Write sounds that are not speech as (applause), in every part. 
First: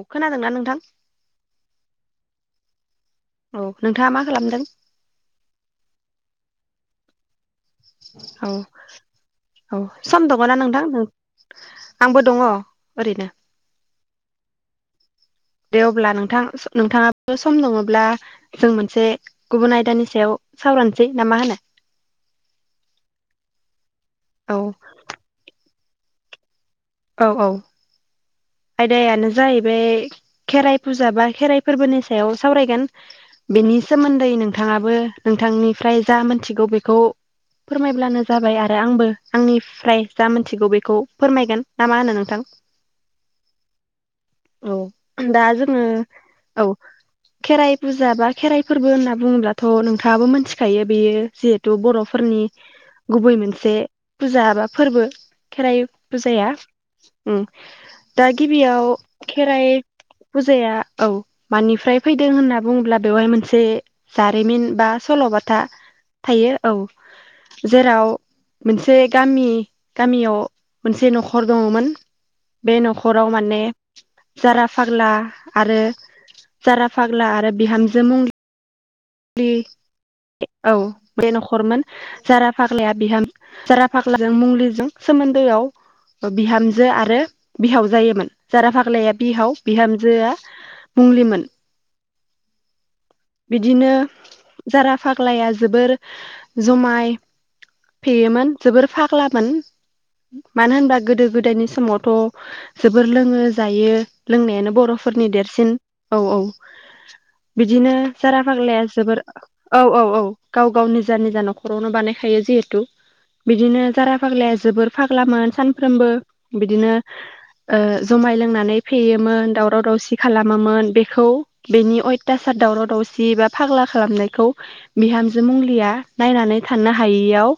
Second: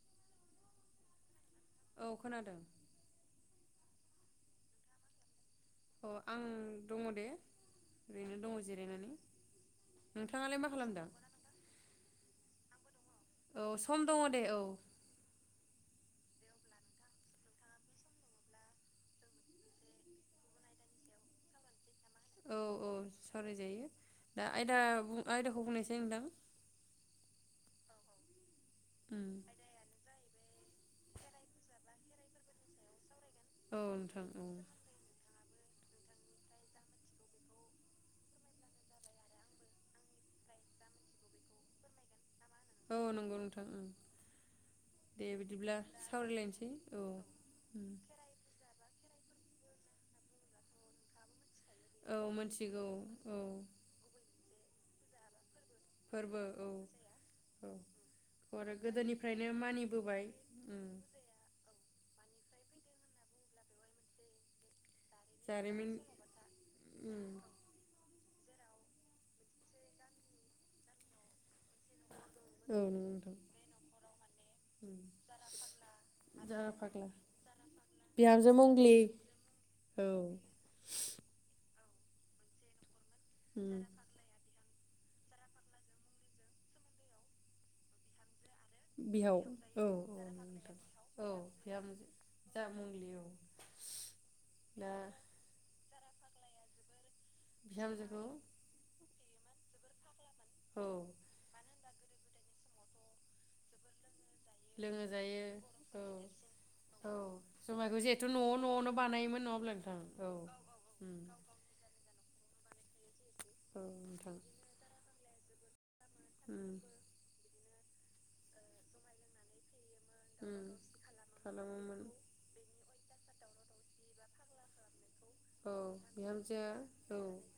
औ खोनादोंना नोंथां औ खोनादों। औ नोंथाङा मा खालामदों? अ आं दङ दे ओरैनो औ दङ जिरायनानै औ सम नोंथाङालाय दङना मा नोंथां खालामदों नों आंबो दङ। ओरैनो औ सम दङ दे औ दे अब्ला नोंथां नोंथाङाबो सम दङब्ला जों मोनसे गुबुन आयदानि सायाव सावरायनोसै ना मा होनो? औ औ सावरायजायो दा औ आयदा बुं आयदाखौ बुंनोसै दे नोंदां औ औ आयदायानो जाहैबाय खेराइ फुजा बा खेराइ फोरबोनि सायाव सावरायगोन बेनि औ नोंथां सोमोन्दै औ। नोंथाङाबो नों नोंथांनिफ्राय जा मोनथिगौ बेखौ फोरमायब्लानो जाबाय आरो आंबो आंनिफ्राय जा मोनथिगौ बेखौ फोरमायगोन ना मा होनो नोंथां? औ नंगौ नोंथां ओं औ दे दा बिदिब्ला जोंङो औ सावरायलायनोसै खेराइ उम। फुजा बा खेराइ फोरबो होनना बुंङोब्लाथ नोंथाङाबो मोनथिखायो बेयो जिहे तु औ बर'फोरनि मिथिगौ गुबै औ मोनसे फुजा बा फोरबो खेराइ फोरबो फुजाया औ उम औ दा खौ आरो गिबियाव गोदोनिफ्रायनो खेराइ मानिबोबाय फुजाया उम औ मान निफ्राय फैदों होनना बुंङोब्ला बेवहाय मोनसे जारिमिन बा सल'बाथा जारिमिन थायो औ उम जेराव मोनसे गामि गामियाव मोनसे नख दंङ मोन बे औ नंगौ नखराव नोंथां माने जारा फाग्ला उम आरो जारा फाग्ला आरो बिहामजो मुंलि बिहामजो मंग्लि लि औ ए औ बे नखर मोन जारा फाग्लाया बिहाम उम जारा फाग्ला जों मुंग्लि जों सोमोन्दोआव ओ बिहामजो आरो बिहाव जायोमोन। जारा फाग्लाया बिहाव औ औ बिहामजोआ नोंथां औ मुंलिमोन बिहामजो जा मुंलि औ बिदिनो दा जारा फाग्लाया जोबोर जमाय बिहामजोखौ फेयोमोन जोबोर फाग्लामोन मानो औ होनबा गोदो गोदायनि समावथ जोबोर लोंङो जायो लोंनायानो लोङो बर'फोरनि जायो देरसिन औ औ औ बिदिनो जुमायखौ जिहेथु जारा न'आव फाग्लाया न'आवनो जोबोर बानायोमोन नङाब्ला औ नोंथां औ औ गाव गाव निजा उम निजा नखरावनो बानाय थायो जिहेतु औ बिदिनो जारा नोंथां फाग्लाया जोबोर फाग खाला मोन सान फ्रोमबो उम बिदिनो ओह जुमाय लोंनानै फेयोमोन दावराव दावसि उम खालामोमोन बेखौ बेनि खालामोमोन अयथासार दाराव दावसि बा फाग्ला खालामनायखौ बिहामजो औ मुंलिया नायनानै बिहामजो थानो औ हायियाव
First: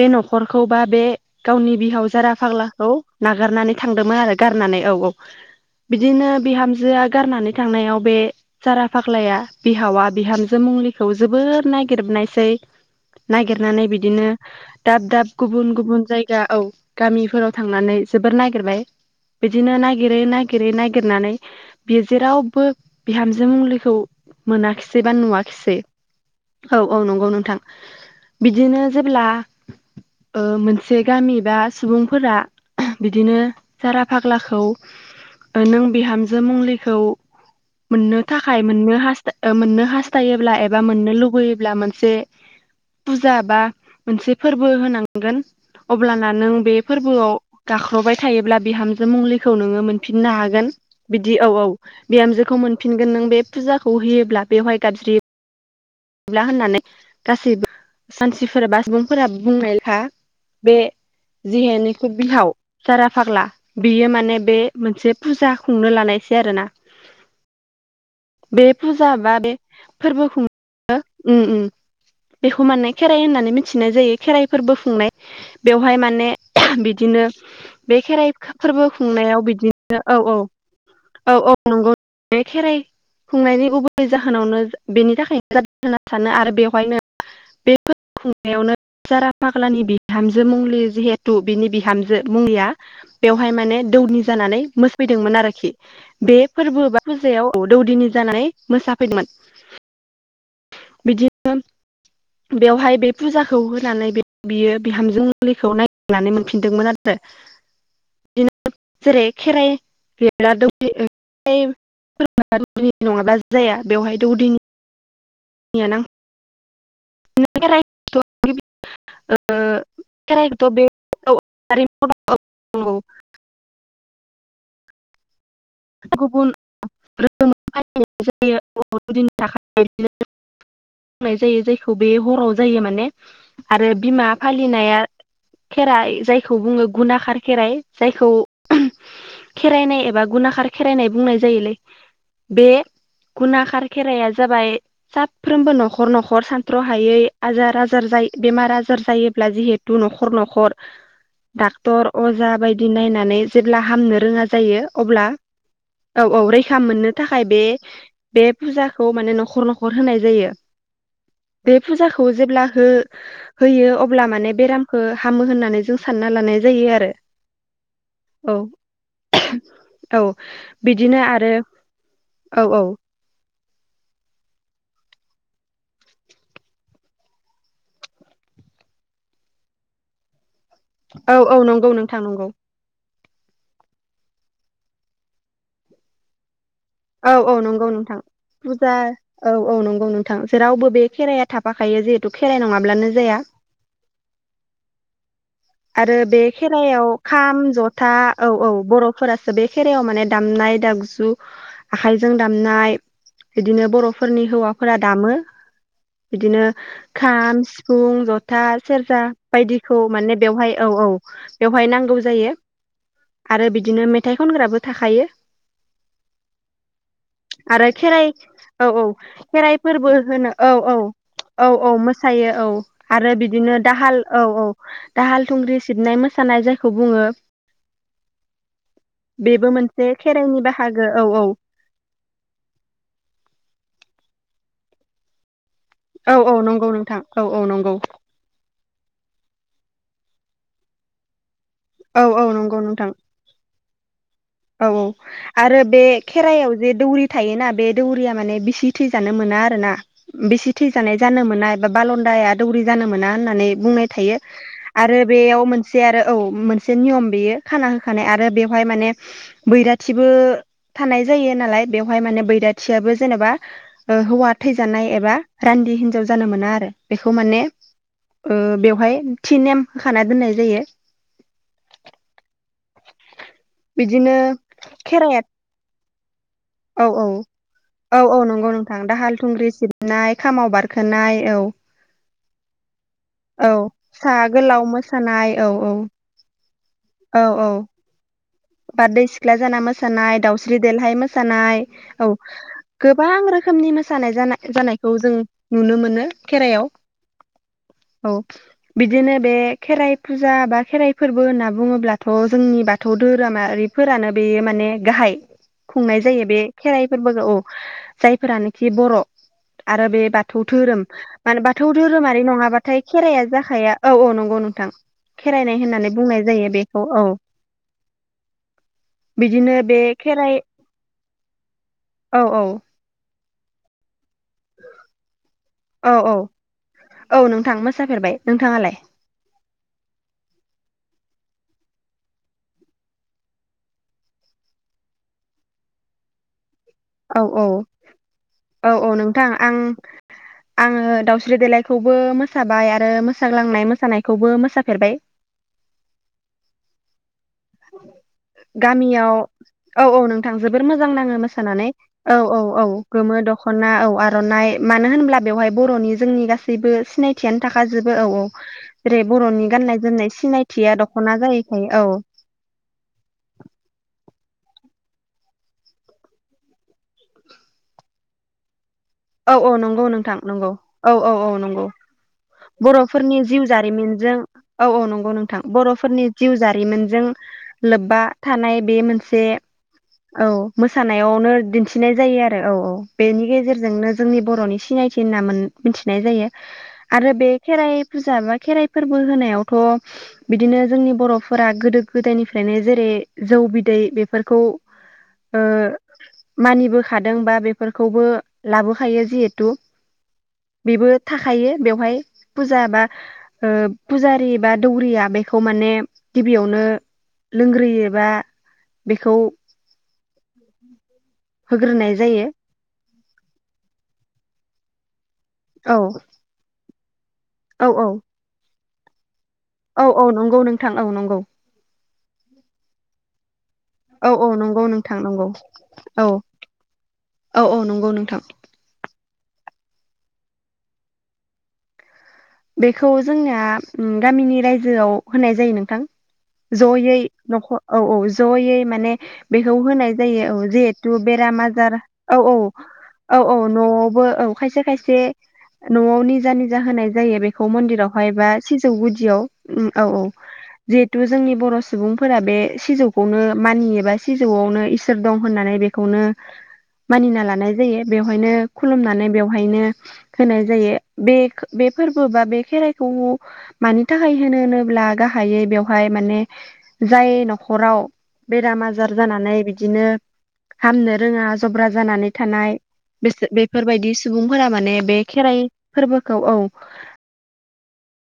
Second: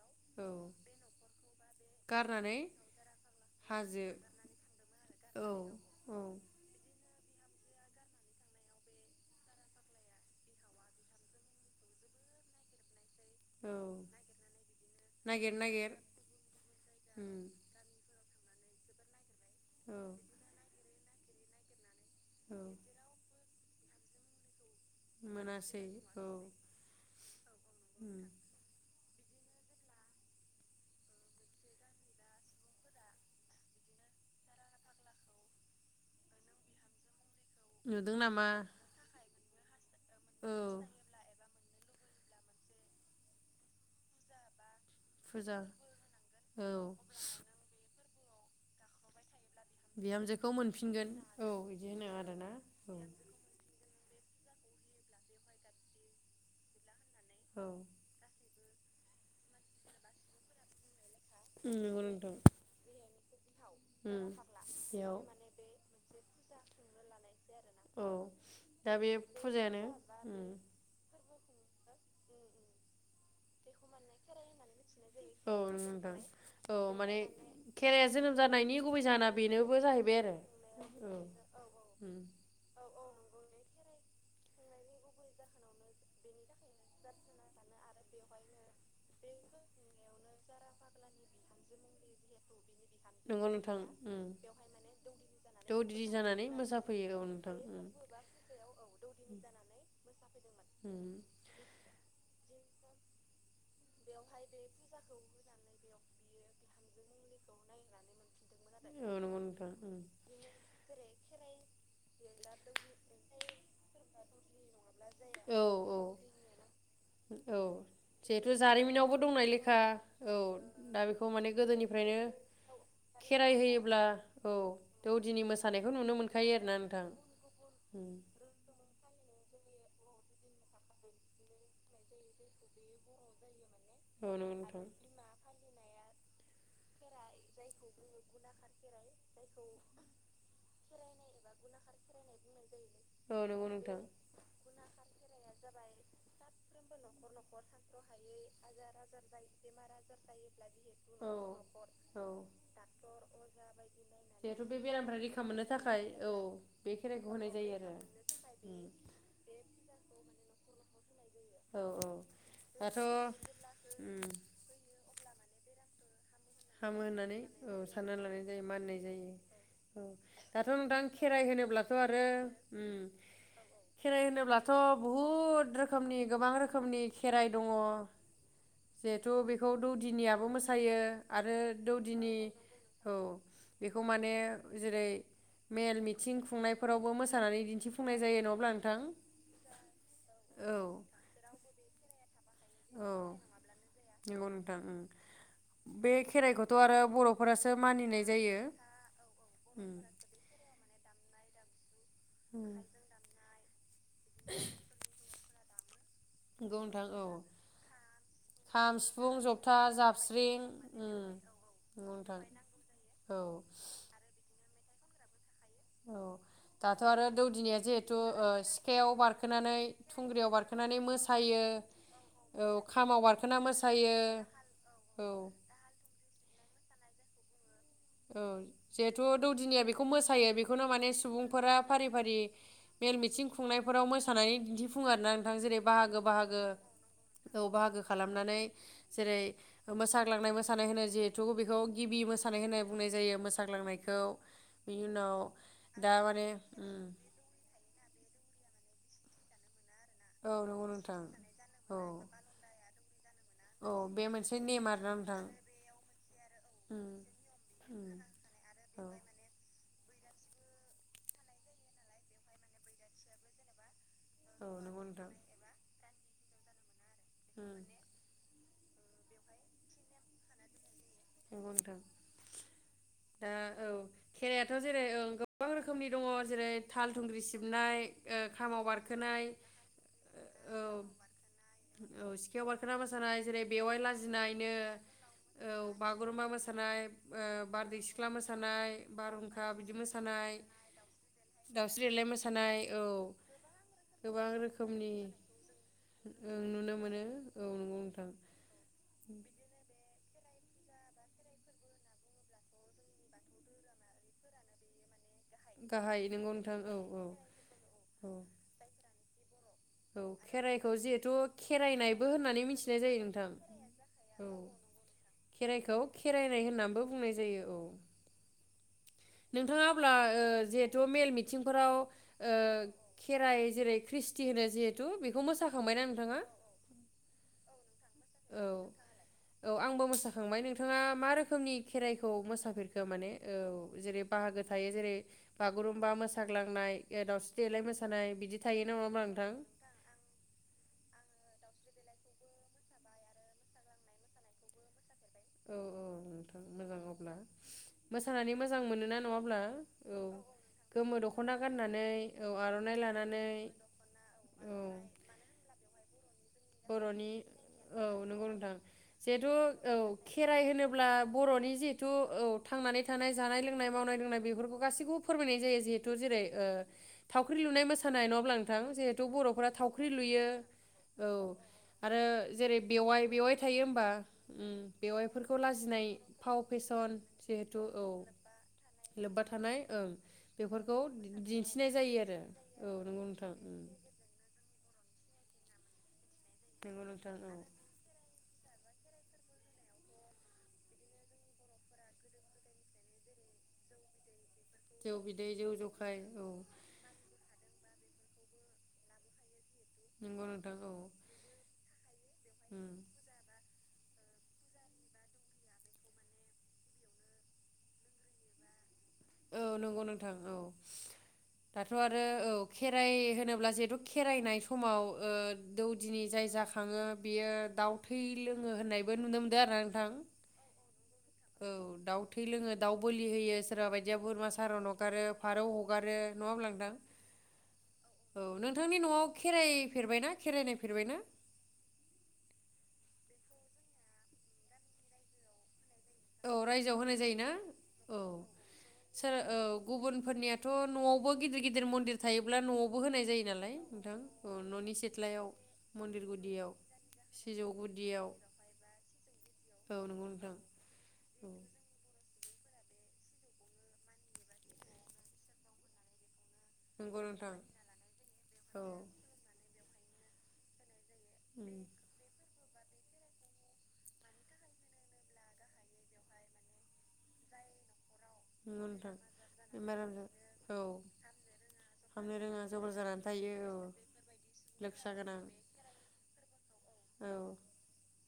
बे औ नखरखौ बा बे गावनि बिहाव जारा गारनानै फाग्लाखौ नागारनानै हाजो थांदोंमोन आरो गारनानै औ औ औ बिदिनो बिहामजोआ गारनानै थांनायाव बे जारा फाग्लाया बिहावा बिहामजो मुंलिखौ जोबोर नागिरनायसै। नागिरनानै औ बिदिनो दाब दाब नागिर गुबुन नागिर गुबुन जायगा औ उम गामिफोराव थांनानै जोबोर नागिर इरबाय बिदिनो औ नागिरै नागिरै नायग गिरनानै बे औ जेरावबो बिहामजो जों मुंलिखौ मोनाखिस एबा नुवाखिसै औ औ नंगौ नोंथां उम बिदिनो जेब्ला ओ मोनसे गामि बा सुबुंफोरा बिदिनो जारा फाग्लाखौ नों बिहामजो मंलिखौ नुदों मोननो नामा? थाखाय मोननो हास ओ मोननो औ थायोब्ला एबा मोननो लुुबैयो ब्ला मोनसे फुजा बा मोनसे फोरबो होनां मोनगोन फुजा अब्लाना नों औ बे फोरआव गाख्रबाय थायोब्ला बिहामजो मुंलि खौ नोंङो मोनफिननो बिहामजोखौ हागोन मोनफिनगोन बिदि औ औ बिदि होनो आरोना बिहामजोखौ मोनफिनगोन नों बे फुजाखौ बहियोब्ला बेवहाय गाबज्रियो (unintelligible) होननानै औ गासैबो सानसे सोरबा सुबुंफोरा बुंनाय (unintelligible) बे उम नंगौ जिहेनिखु नोंथां। बिहाव जारा फाग्ला बियो उम माने बे मोनसे बेयाव फुजा खुंनो लानायसै आरोना औ बे दा फुजा बा बे फुजायानो फोरबो उम खुं (unintelligible) उम्म उम्म बेखौ माने खेराइ होननानै मिथ थिनाय जायो खेराइ फोरबो खुंनाय औ नंगौ बेवहाय नोंथां माने औ माने बिदिनो बे खेराया खेराइ जोनोम जानायनि फोरबो गुबै जाहोना खुंनायाव बेनोबो बिदिनो औ जाहैबाय आरो औ औ औ नंगौ उम बे खेराइ खुंनायनि जाहोनावनो बेनि थाखाय (unintelligible) सानो आरो बेयाव (unintelligible) बे (unintelligible) खुंनायावनो जारा फाग्लानि बिहामजो मंलि जिहेथु बिनि बिहामजो मुंलिया नंगौ बेवहाय नोंथां माने दौनि उम जानानै मोसादोंमोन आरोखि दौदिनि बे जानानै फोरबो बा मोसाफैयो औ फुजायाव नोंथां उम दौदिनि जानानै मोसाफैदोंमोन उम बिदि (unintelligible) बेवहाय बे फुजाख खौ होनानै बियो बिहामजो मंलिखौ नायगिरनानै मोनफिनदोंमोन आरो। (unintelligible) बिदिनो मोनफिनदोंमोन आरो औ नंगौ जेरै नोंथां खेराइ उम (unintelligible) नङाबा जाया बेवहाय दौदिनि औ औ औ जिहेथु खेराइखौथ' जारिमिनावबो दंनाय लेखा औ खेराइखौथ' बे दा बेखौ माने गोदोनिफ्रायनो खेराइ होयोब्ला औ। दौदिनि मोस गुबुन (unintelligible) (unintelligible) उम नाय जायो जायखौ बे हराव जायो माने आरो बिमा औ नंगौ नोंथां फालिनाया खेराइ जाय जायखौ बुङो गुना खार खेराइ जायखौ खेराइनाय एबा गुना खार खेराइनाय बुंनाय जायोलै बे औ गुना नंगौ खार नोंथां। खेराइाया जाबाय साफ्रोमबो नखर नखर सानथ्र हायै आजार आजार बेमार आजार जायोब्ला जिहेतु नखर नखर डक्टर अजा न'खर बायदि नायनानै जेब्ला रोङा जिहेथु बे जायो बेरामनिफ्राय अब्ला रैखा मोननो थाखाय औ औ रैखा बे मोननो खेराइखौ थाखाय होनाय बे जायो आरो बे उम फुजाखौ माने नखर नखर होनाय जायो बे औ औ फुजाखौ जेब्ला दाथ' होयो अब्ला उम माने बेरामखौ हामो होननानै जों सानना लानाय जायो हामो आरो होननानै औ साननानै लानाय औ जायो मानिनाय जायो औ। दाथ नोंथां बिदिनो खेराइ आरो होनोब्लाथ आरो औ औ ओम खेराइ होनोब्लाथ बहुद रोखोमनि गोबां रोखोमनि खेराइ दङ जिहेथु बेखौ दौदिनियाबो मोसायो औ औ आरो नंगौ नोंथां दौदिनि नंगौ औ। बेखौ माने जेरै मेल मिथिं खुंनाय औ औ नंगौ नोंथां फुजा नोंथां औ औ नंगौ नोंथां औ जेरावबो बे खेराइाया थाफाखायो जिहेतु तु खेराइ नङाब्लानो औ जाया। नंगौ नोंथां ओं आरो बे खेराइखौथ' आरो खेरायाव खाम बर'फोरासो जथा मानिनाय औ जायो औ बरफोरासो बे खेराइायाव माने दामनाय द आगजु आखाइजों दामनाय बिदिनो बरफ फोरनि हौवाफोरा दामो। बिदिनो नंगौ नोंथां औ खाम सिफुं जथा खाम सेरजा सिफुं जथा बायदिखौ माने जाबस्रिं बेवहाय औ औ उम बेवहाय नंगौ नांगौ नोंथां जायो औ आरो बिदिनो मेथाइ खनग्राबो थाखायो। औ दाथ आरो दौदिनिया आरो जिहेथु खेराइ औ औ सिखायाव खेराइ बारखोनानै फोरबो थुंग्रियाव होनो औ बारखोनानै औ मोसायो औ औ मोसायो औ खामाव आरो बारखोना बिदिनो मोसायो। दाहाल औ औ औ दाहाल थुंग्रि सिबनाय मोसानाय जा खौ बुङो औ जिहेथु बेबो दौदिनिया बेखौ मोनसे मोसायो खेराइनि बेखौनो बाहागो माने औ औ सुबुंफोरा फारि फारि मेल मिथिं खुंनायफोराव मोसानानै दिन्थिफुं फु आरो नोंथां जेरै (unintelligible) औ औ बाहागो-बाहागो नंगौ नोंथां औ नंगौ बाहागो खालामनानै जेरै मोसाग्लांनाय मोसानाय होनो जिथु बेखौ औ गिबि औ मोसानाय नंगौ होनो नोंथां बुंनाय जायो मोसाग्लांनाय औ औ औ आरो बे खेराइायाव जे उम दौरि थायोना बे दौरिया माने बिसि थैजानो मोना आरो ना औ बिसि नंगौ थैजानाय नोंथां जानो मोना एबा औ बालदाया दौरि जानो मोना होननानै औ बुंनाय बे थायो मोनसे नेम आरोना आरो नोंथां बेयाव मोनसे आरो औ मोनसे उम नियम बेयो खाना उम होखानाय आरो बेवहाय औ माने बैराथिबो थानाय जायो नालाय बेवहाय माने बैराथियाबो जेनेबा ओ हौवा औ नंगौ थैजानाय नोंथां एबा रान्दि हिनजाव जानो मोना आरो बेखौ माने उम ओ बेवहाय थि नेम होखाना दोननाय जायो। नंगौ नोंथां दा औ बिदिनो खेरायाथ जेरै ओ गोबां रोखोमनि दङ स औ-औ-औ-औ नंगौ खामाव नोंथां दाहाल बारखोनाय थुंग्रि सिबनाय खामाव औ बारखोनाय औ (unintelligible) बारखोना मोसौ औ सा गोलाव मोसानाय औ-औ गुरुमा मोस (unintelligible) नाय ओ बारदै सिख्ला मोस बारदै सिख्ला जाना मोसानाय दाउस्रि देलहाय मोसानाय दाउस्रि देलाय औ मोसानाय औ गोबां रोखोमनि मोसानाय गोबां रोखोमनि जानाय-जानायखौ जों नुनो मोनो ओं खेराइआव नुनो मोनो औ नंगौ नोंथां औ बिदिनो बे खेराइ फुजा बा खेराइ फोरबो होनना बुङोब्लाथ जोंनि बाथौ धोरोमारिफोरानो बे माने गाहाय गाहाय खुंनाय जायो नंगौ बे नोंथां औ खेराइ फोरबोगौ औ औ जायफोरानोखि बर' आरो बे औ बाथौ खेराइखौ धोरोम जिहेथु मान बाथौ खेराइनायबो धोरोमारि होननानै मिथिनाय नङाबाथाय जायो खेराइया नोंथां जाखाया औ-औ औ नंगौ नोंथां खेराइनाय खेराइखौ होननानै बुंनाय खेराइनाय जायो होननानैबो बेखौ औ बुंनाय जायो औ बिदिनो नोंथाङा बे अब्ला ओ खेराइ जिहेथु मेल मिथिंफोराव औ ओ औ खेराइ जेरै ख्रिसथि होनो जिहेतु औ औ औ नोंथां मास औ आंबो मोसाखांबाय नोंथाङा मा रोख खोमनि खेराइखौ मोसाफेरखो माने औ जेरै बाहागो थायो जेरै बागुरुम्बा मोसाग्लांनाय औ दावस्रि औ देलाय मोसानाय बिदि थायो औ नङा औ होमबा नोंथां आं आङो दाउस्रि स्रि देलायखौबो मोसाबाय आरो मोसाग्लांनाय मोसानायखौबो मोसाफेरबाय औ औ नोंथां मोजां अब्ला मोसानानै मोजां मोनोना गामियाव नङाब्ला औ औ नोंथां जोबोर मोजां गोमो नाङो दख'ना मोसानानै गाननानै औ औ औ आर'नाइ गोमो लानानै दखना औ आरनाइ औ मानो होनब्ला बेवहाय बर'नि जोंनि गासैबो बर'नि सिनायथियानो थाखाजोबो औ औ नंगौ नोंथां जेरै जिहेथु बरनि औ गान्नाय जोमनाय खेराइ सिनायथिया होनोब्ला दख'ना बर'नि जायैखायो जिहेथु औ थांनानै थानाय जानाय लोंनाय मावनाय (unintelligible) बेफोरखौ गासिबखौबो फोरमायनाय जायो जिहेथु जेरै ओ थावख्रि लुनाय मोसानाय नङा ब्ला नोंथां जे औ औ नंगौ नोंथां नंगौ औ औ औ औ नंगौ आरो जेरै बेवाइ बर'फोरनि बेवाइ जिउ थायो होमबा जारिमिनजों उम औ औ नंगौ बेवाइफोरखौ नोंथां लाजिनाय बर'फोरनि जिउ फाव फेसन जारिमिनजों जिहेथु औ लोब्बा थानाय बे लोब्बा मोनसे थानाय ओं औ बेफोरखौ मोसानायावनो दिन्थिनाय जायो आरो औ औ बेनि गेजेरजोंनो बर'नि सिनायथि होनना मोन‌-मिथिनाय जायो। नंगौ आरो नोंथां बे औ खेराइ फुजा बा खेराइ फोरबो होनायावथ बिदिनो जोंनि बर'फोरा गोदो गोदायनिफ्रायनो जेरै जौ बिदै बेफोर जौ बिदै जौ जखाय औ फोरखौबो लाबो फायो जिहेतु नंगौ नोंथां औ बेबो थाखायो बेवहाय फुजा उम बा ओ फुजारि बा दौरिया बेखौ माने गिबियावनो लोंग्रोयो बा औ नंगौ नोंथां औ दाथ' होग्रोनाय आरो जायो औ खेराइ होनोब्ला जिहेथु खेराइनाय समाव ओ औ दौदिनि जाय जाखा खाङो बेयो औ दाउ औ थै लोङो होननाय बो नुनो मोन औ औ नंगौ नोंथां औ नं औ थै लोङो दाउ बोलि होयोस सोरबा बायदिया औ औ बोरमा नंगौ सारन नोंथां हगारो नंगौ फारौ हगारो औ नङाब्ला नोंथां औ औ नंगौ नोंथां औ नोंथांनि नआव खेराय फेरबायना खेराय नायफेरबायना बेखौ जोंना गामिनि रायजोआव होनाय जायो नोंथां औ रायजोआव होनाय जयै जायोना नख औ औ जयै माने सोर बेखौ औ होनाय जायो औ गुबुनफोरनियाथ' जिहेतु न'आवबो गिदिर बेराम गिदिर आजार मन्दिर औ औ थायोब्ला न'आवबो होनाय औ जायो औ नालाय नोंथां न'आवबो औ खायसे न'नि खायसे सिथ्लायाव न'आव मन्दिर निजा गुदियाव निजा होनाय सिजौ बेखौ गुदियाव मन्दिरावहाय बा सिजौ गुदियाव उम औ नंगौ औ नोंथां जेथ थ औ जोंनि बर' सुबुं फोरा बे सिजौखौनो मानियोबा सिजौआवनो इसोर दं होननानै बेखौनो नंगौ मानिना नोंथां लानाय जायो बेवहायनो औ खुलुमनानै बेवहायनो होनाय जायो बेखो नंगौ खौ मानि थाखाय होनो होनोब्ला गाहायै बेवहाय माने जाय नख'राव बेराम आजार नोंथां जानानै बिदिनो बेमारजों औ हामनो रोङा जब्रा जानानै हामनो रोङा थानाय जबर जानानै बेसो थायो औ बेफोरबायदि सुबुंफोरा माने लोखोसा बे गोनां खेराइ फोरबोखौ औ। औ।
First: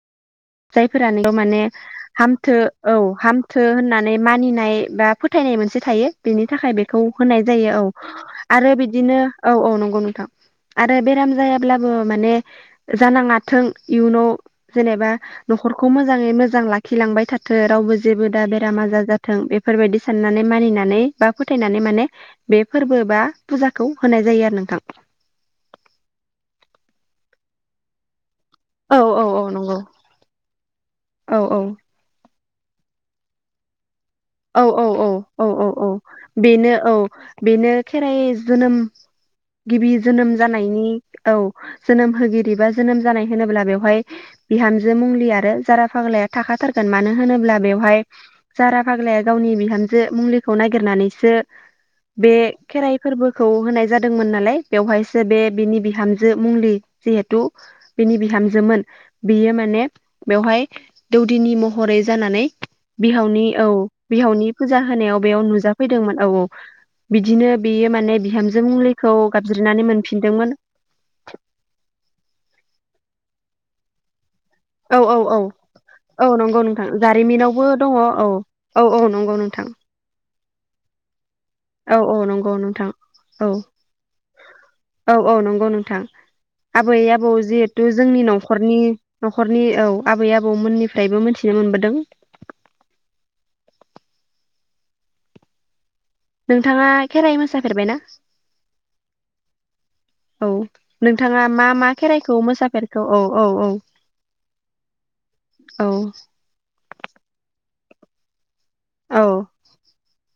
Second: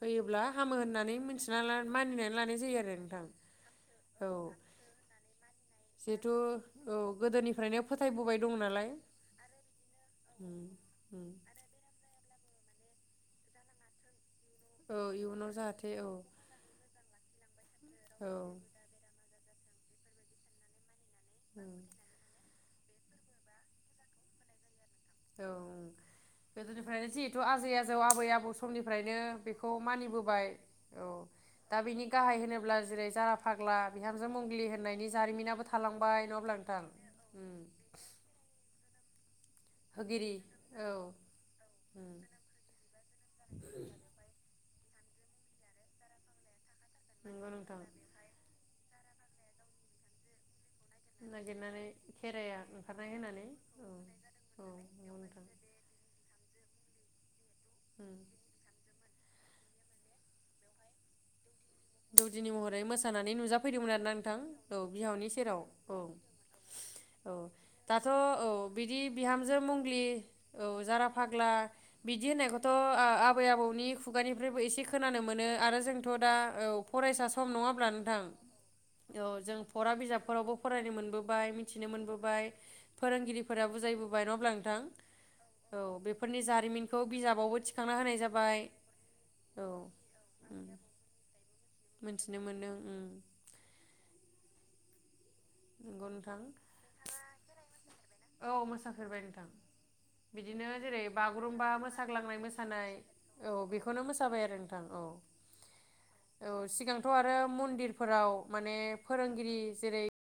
होयोब्ला हामो जायफोरा होननानै नोंगौ माने मिथिना ला मानिनानै हामथो लानाय जायो आरो औ नोंथां हामथो होननानै औ मानिनाय बा फोथायनाय मोनसे थायो जिहेथु बेनि थाखाय औ बेखौ होनाय जायो गोदोनिफ्रायनो औ फोथायबोबाय दं आरो नालाय बिदिनो औ औ नंगौ नोंथां उम आरो उम बेराम जायाब्लाबो माने जानाङाथों इयुनाव जेनेबा औ इयुनाव न'खरखौ जाहाथे औ मोजाङै मोजां लाखिलांबाय था जों रावबो जेबो औ दा बेरामा आजार जाथ थों बेफोरबायदि साननानै मानिनानै बा फोथायनानै माने बे फोरबो बा पुजाखौ होनाय जायो आरो नोंथां। औ गोदोनिफ्रायनो जिहेथु आजै आजौ आबै आबौ औ समनिफ्रायनो औ औ बेखौ नंगौ मानिबोबाय औ दा बिनि गाहाय होनो अब्ला जेरै जारा फाग्ला बिहामजो औ मंग्लि औ औ होननायनि औ जारिमिनाबो औ औ थालांबाय नङा होमब्ला बेनो नोंथां औ उम बेनो खेराइ जोनोम गिबि जोनोम होगिरि जानायनि औ उम जोनोम होगिरि बा जोनोम जानाय होनोब्ला बेवहाय बिहामजो बिहामजो मुंग्लि आरो जारा फाग्लाया जाखाथारो गोन मानो नंगौ होनोब्ला नोंथां बेवहाय जारा फाग्लाया गावनि बिहामजो मुंग्लिखौ नागि नागिरनानैसो नागिरनानै बे खेराइाया खेराइ ओंखारनाय फोरबोखौ होननानै होनाय औ जादोंमोन नालाय औ नंगौ बेवहायसो बे नोंथां बिनि बिहामजो मुंग्लि जिहेथु उम बेनि बिहामजोमोन। बियो माने बेवहाय दौदिनि मह हरै जानानै बिहावनि औ फैदोंमोन आरोना नोंथां बिहावनि औ फुजा होनायाव बिहावनि बेयाव सेराव औ नुजाफैदोंमोन औ बिदिनो बेयो दाथ' माने औ बिहामजो बिदि मुंलिखौ बिहामजो गाबज्रिनानै मंग्लि मोनफिनदोंमोन औ जारा फाग्ला बिदि होननायखौथ' ओ आबै आबौनि खुगानि फ्रायबो एसे औ औ खोनानो औ मोनो आरो जोंथ औ दा नंगौ नोंथां औ फरायसा सम जारिमिनावबो नङा होमब्ला दङ, नोंथां औ औ औ नंगौ नोंथां। फोरावबो फरायनो मोनबो औ औ नंगौ नोंथां, औ फोरोंगिरिफोरा बुजायबोबाय नङा होमब्ला नोंथां औ औ नंगौ नोंथां, बेफोरनि जारिमिनखौ आबै-आबौ बिजाबावबो जिहेथु थिखांना होनाय जोंनि जाबाय नखरनि नखरनि औ आबै-आबौ मोननिफ्रायबो मोनथिनो मोनबोदों मोनथिनो मोनदों। नंगौ नोंथां। नोंथाङा खेराइ मोसाफेरबायना? औ मोसाफेरबाय नोंथां औ बिदिनो जेरै नोंथाङा मा बागुरुम्बा, मा खेराइखौ मोसाग्लांनाय मोसानाय मोसाफेरखो औ बेखौनो मोसाबाय आरो नोंथां औ औ औ सिगांथ आरो मन्दिर फोराव माने औ फोरोंगिरि जेरै